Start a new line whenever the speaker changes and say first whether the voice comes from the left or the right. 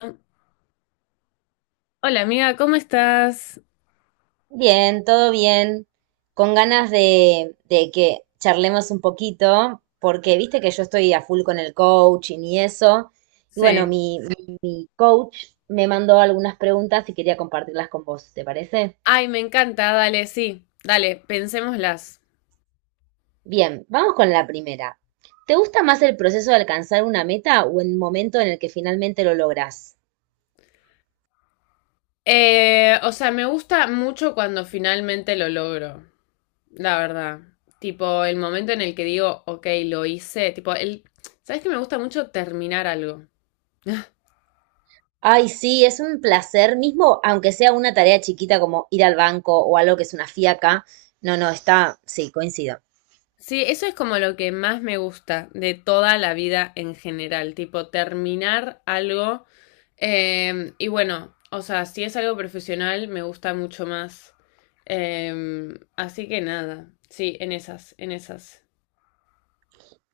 left: Hola amiga, ¿cómo estás?
right: Bien, todo bien. Con ganas de que charlemos un poquito, porque viste que yo estoy a full con el coaching y eso. Y bueno,
left: Sí.
right: mi coach me mandó algunas preguntas y quería compartirlas con vos, ¿te parece?
left: Ay, me encanta, dale, sí, dale, pensémoslas.
right: Bien, vamos con la primera. ¿Te gusta más el proceso de alcanzar una meta o el momento en el que finalmente lo lográs?
left: O sea, me gusta mucho cuando finalmente lo logro, la verdad. Tipo, el momento en el que digo, ok, lo hice. ¿Sabes que me gusta mucho terminar algo?
right: Ay, sí, es un placer, mismo aunque sea una tarea chiquita como ir al banco o algo que es una fiaca. No, no, está, sí, coincido.
left: Sí, eso es como lo que más me gusta de toda la vida en general, tipo, terminar algo. Y bueno, o sea, si es algo profesional, me gusta mucho más. Así que nada, sí, en esas, en esas.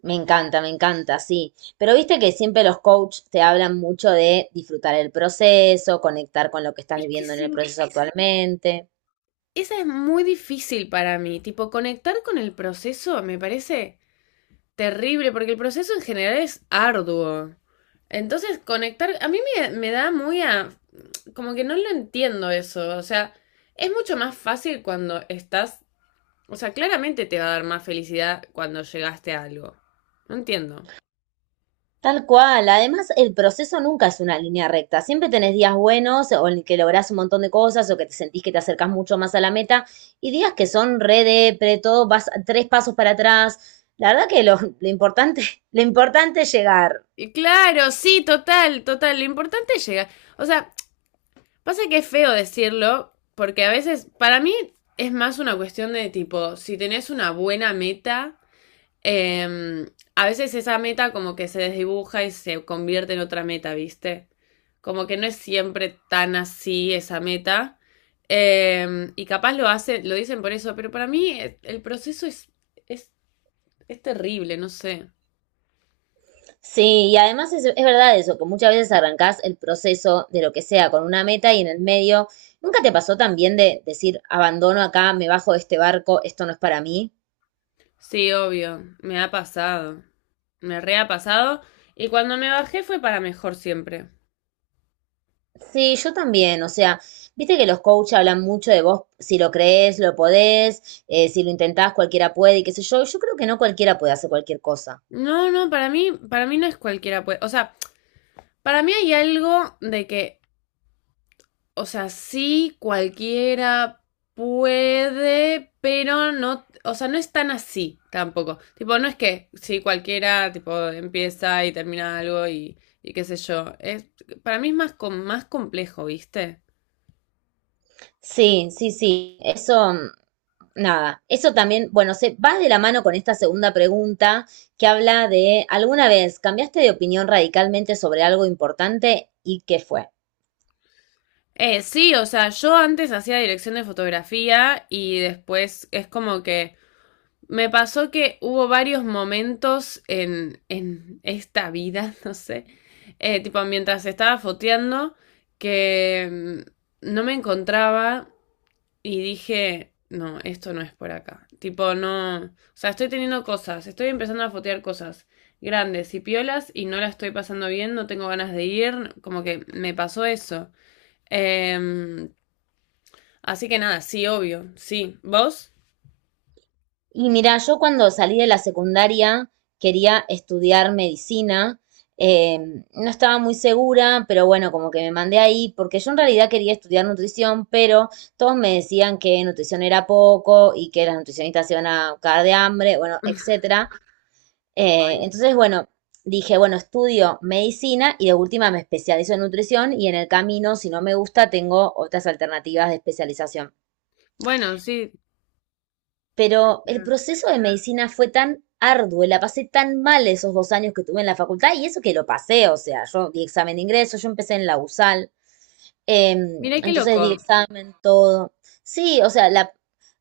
right: Me encanta, sí. Pero viste que siempre los coaches te hablan mucho de disfrutar el proceso, conectar con lo que estás
left: Es que
right: viviendo en el
left: sí,
right: proceso actualmente.
left: esa es muy difícil para mí. Tipo, conectar con el proceso me parece terrible, porque el proceso en general es arduo. Entonces, conectar, a mí me da muy. Como que no lo entiendo eso. O sea, es mucho más fácil cuando estás o sea, claramente te va a dar más felicidad cuando llegaste a algo. No entiendo.
right: Tal cual. Además, el proceso nunca es una línea recta. Siempre tenés días buenos o en que lográs un montón de cosas o que te sentís que te acercás mucho más a la meta y días que son re depre, todo vas tres pasos para atrás. La verdad que lo importante, lo importante es llegar.
left: Y claro, sí, total, total. Lo importante es llegar. O sea, pasa que es feo decirlo, porque a veces, para mí, es más una cuestión de tipo, si tenés una buena meta, eh, a veces esa meta como que se desdibuja y se convierte en otra meta, ¿viste? Como que no es siempre tan así esa meta. Y capaz lo hacen, lo dicen por eso, pero para mí el proceso es Es terrible, no sé.
right: Sí, y además es verdad eso, que muchas veces arrancás el proceso de lo que sea con una meta y en el medio, ¿nunca te pasó también de decir, abandono acá, me bajo de este barco, esto no es para mí?
left: Sí, obvio, me ha pasado. Me re ha pasado. Y cuando me bajé fue para mejor siempre.
right: Sí, yo también, o sea, viste que los coaches hablan mucho de vos, si lo crees, lo podés, si lo intentás, cualquiera puede y qué sé yo, yo creo que no cualquiera puede hacer cualquier cosa.
left: No, no, para mí no es cualquiera, pues. O sea, para mí hay algo de que, o sea, sí, cualquiera puede, pero no, o sea, no es tan así tampoco. Tipo, no es que sí, cualquiera, tipo, empieza y termina algo y qué sé yo. Para mí es más, más complejo, ¿viste?
right: Sí, sí, sí, eso, nada, eso también, bueno, se va de la mano con esta segunda pregunta que habla de, ¿alguna vez cambiaste de opinión radicalmente sobre algo importante y qué fue?
left: Sí, o sea, yo antes hacía dirección de fotografía y después es como que me pasó que hubo varios momentos en esta vida, no sé, tipo mientras estaba foteando que no me encontraba y dije, no, esto no es por acá. Tipo, no, o sea, estoy teniendo cosas, estoy empezando a fotear cosas grandes y piolas y no la estoy pasando bien, no tengo ganas de ir, como que me pasó eso. Em, Así que nada, sí, obvio, sí. ¿Vos?
right: Y mira, yo cuando salí de la secundaria quería estudiar medicina. eh, no estaba muy segura, pero bueno, como que me mandé ahí, porque yo en realidad quería estudiar nutrición, pero todos me decían que nutrición era poco y que las nutricionistas se iban a cagar de hambre, bueno, etcétera. Entonces, bueno, dije, bueno, estudio medicina y de última me especializo en nutrición y en el camino, si no me gusta, tengo otras alternativas de especialización.
left: Bueno, sí.
right: Pero el proceso de medicina fue tan arduo, la pasé tan mal esos dos años que tuve en la facultad y eso que lo pasé, o sea, yo di examen de ingreso, yo empecé en la USAL.
left: Mirá qué
right: Entonces di
left: loco.
right: examen, todo. Sí, o sea,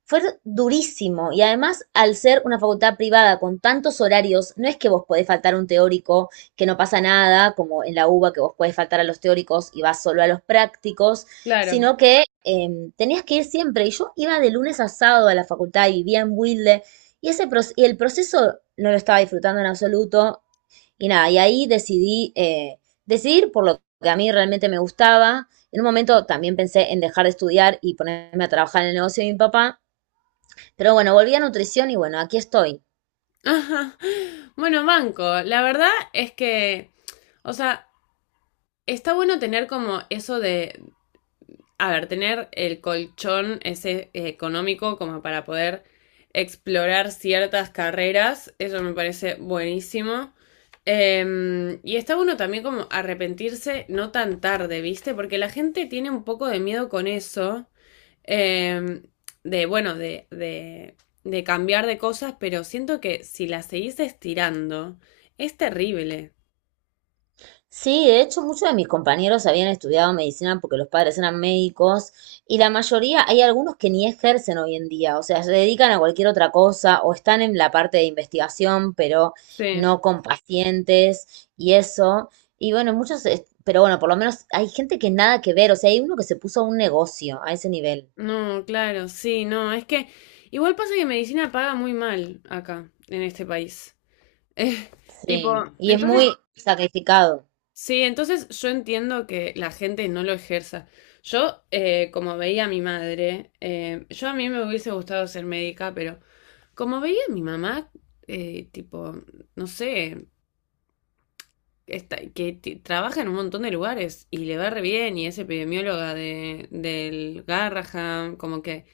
right: fue durísimo. Y además, al ser una facultad privada con tantos horarios, no es que vos podés faltar un teórico, que no pasa nada, como en la UBA, que vos podés faltar a los teóricos y vas solo a los prácticos,
left: Claro.
right: sino que tenías que ir siempre. Y yo iba de lunes a sábado a la facultad y vivía en Wilde. Y el proceso no lo estaba disfrutando en absoluto. Y nada, y ahí decidí decidir por lo que a mí realmente me gustaba. En un momento también pensé en dejar de estudiar y ponerme a trabajar en el negocio de mi papá. Pero bueno, volví a nutrición y bueno, aquí estoy.
left: Ajá. Bueno, banco, la verdad es que, o sea, está bueno tener como eso de, a ver, tener el colchón ese económico como para poder explorar ciertas carreras, eso me parece buenísimo. Y está bueno también como arrepentirse no tan tarde, ¿viste? Porque la gente tiene un poco de miedo con eso. eh, bueno, de cambiar de cosas, pero siento que si las seguís estirando, es terrible.
right: Sí, de hecho muchos de mis compañeros habían estudiado medicina porque los padres eran médicos y la mayoría, hay algunos que ni ejercen hoy en día, o sea, se dedican a cualquier otra cosa o están en la parte de investigación, pero
left: Sí,
right: no con pacientes y eso. Y bueno, muchos, pero bueno, por lo menos hay gente que nada que ver, o sea, hay uno que se puso a un negocio a ese nivel.
left: no, claro, sí, no, es que igual pasa que medicina paga muy mal acá, en este país. Eh, Tipo,
right: Sí, y es
left: entonces,
right: muy sacrificado.
left: sí, entonces yo entiendo que la gente no lo ejerza. Como veía a mi madre, yo a mí me hubiese gustado ser médica, pero como veía a mi mamá, tipo, no sé, trabaja en un montón de lugares y le va re bien y es epidemióloga del Garrahan, como que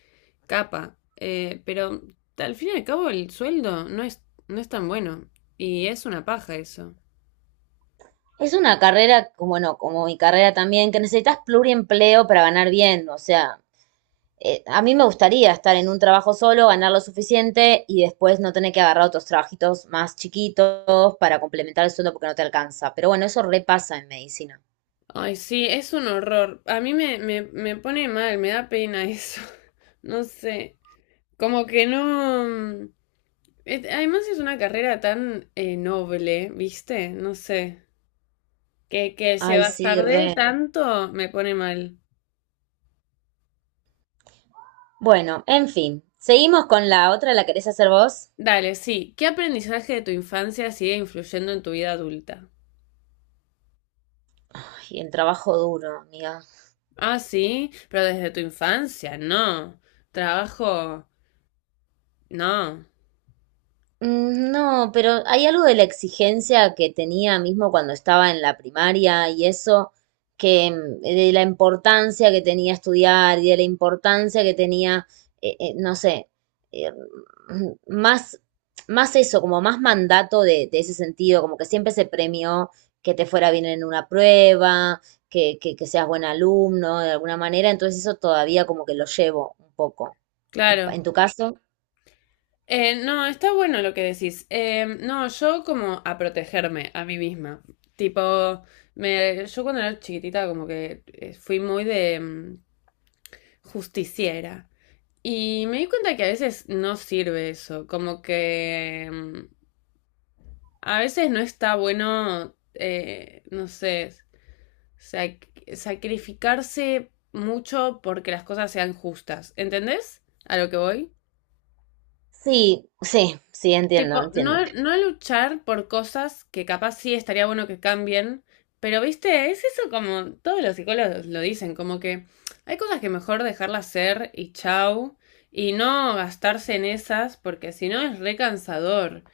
left: capa. Pero al fin y al cabo el sueldo no es tan bueno y es una paja eso.
right: Es una carrera, como- bueno, como mi carrera también, que necesitas pluriempleo para ganar bien, o sea, a mí me gustaría estar en un trabajo solo, ganar lo suficiente y después no tener que agarrar otros trabajitos más chiquitos para complementar el sueldo porque no te alcanza. Pero bueno, eso repasa en medicina.
left: Ay, sí, es un horror. A mí me pone mal, me da pena eso. No sé. Como que... no... mm, es- Además es una carrera tan noble, ¿viste? No sé. Que se
right: Ay, sí,
left: bastardee
right: re.
left: tanto me pone mal.
right: Bueno, en fin. Seguimos con la otra, ¿la querés hacer vos?
left: Dale, sí. ¿Qué aprendizaje de tu infancia sigue influyendo en tu vida adulta?
right: Ay, el trabajo duro, amiga.
left: Ah, sí, pero desde tu infancia, no. Trabajo, no.
right: Mm, no, pero hay algo de la exigencia que tenía mismo cuando estaba en la primaria y eso, que de la importancia que tenía estudiar y de la importancia que tenía, no sé, eh, mm, más, más eso, como más mandato de ese sentido, como que siempre se premió que te fuera bien en una prueba, que seas buen alumno de alguna manera, entonces eso todavía como que lo llevo un poco.
left: Claro.
right: ¿En tu caso?
left: No, está bueno lo que decís. No, yo como a protegerme a mí misma. Tipo, yo cuando era chiquitita como que fui muy de justiciera. Y me di cuenta que a veces no sirve eso. A veces no está bueno, no sé, sacrificarse mucho porque las cosas sean justas. ¿Entendés a lo que voy?
right: Sí, sí, sí, entiendo,
left: Tipo,
right: entiendo.
left: no luchar por cosas que capaz sí estaría bueno que cambien, pero viste, es eso como todos los psicólogos lo dicen, como que hay cosas que mejor dejarlas ser y chau, y no gastarse en esas porque si no es re cansador.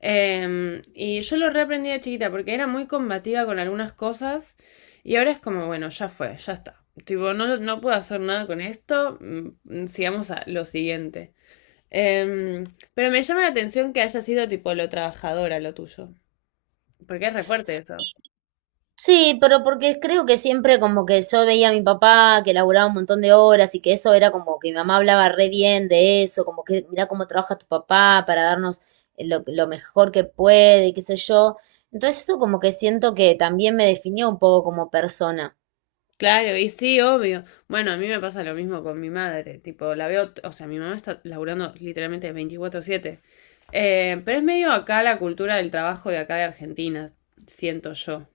left: Y yo lo reaprendí de chiquita porque era muy combativa con algunas cosas y ahora es como, bueno, ya fue, ya está. Tipo, no, no puedo hacer nada con esto, sigamos a lo siguiente. Em, pero me llama la atención que haya sido tipo lo trabajadora lo tuyo, porque es re fuerte eso.
right: Sí, pero porque creo que siempre como que yo veía a mi papá que laburaba un montón de horas y que eso era como que mi mamá hablaba re bien de eso, como que mira cómo trabaja tu papá para darnos lo mejor que puede, y qué sé yo. Entonces eso como que siento que también me definió un poco como persona.
left: Claro, y sí, obvio. Bueno, a mí me pasa lo mismo con mi madre, tipo, la veo, o sea, mi mamá está laburando literalmente 24/7. Pero es medio acá la cultura del trabajo de acá de Argentina, siento yo.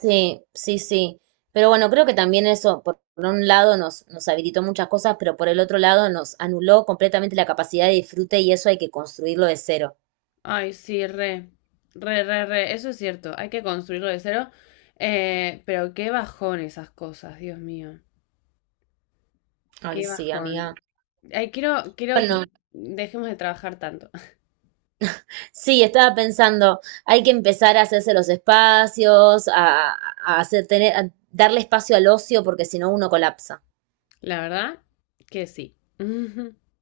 right: Sí, sí, sí. Pero bueno, creo que también eso, por un lado, nos habilitó muchas cosas, pero por el otro lado nos anuló completamente la capacidad de disfrute y eso hay que construirlo de cero.
left: Ay, sí, re, re, re, re, eso es cierto, hay que construirlo de cero, pero qué bajón esas cosas, Dios mío,
right: Ay,
left: qué
right: sí, amiga.
left: bajón. Ay, quiero que
right: Bueno,
left: dejemos de trabajar tanto,
right: sí, estaba pensando, hay que empezar a hacerse los espacios, a hacer, tener, a darle espacio al ocio, porque si no uno colapsa.
left: La verdad que sí.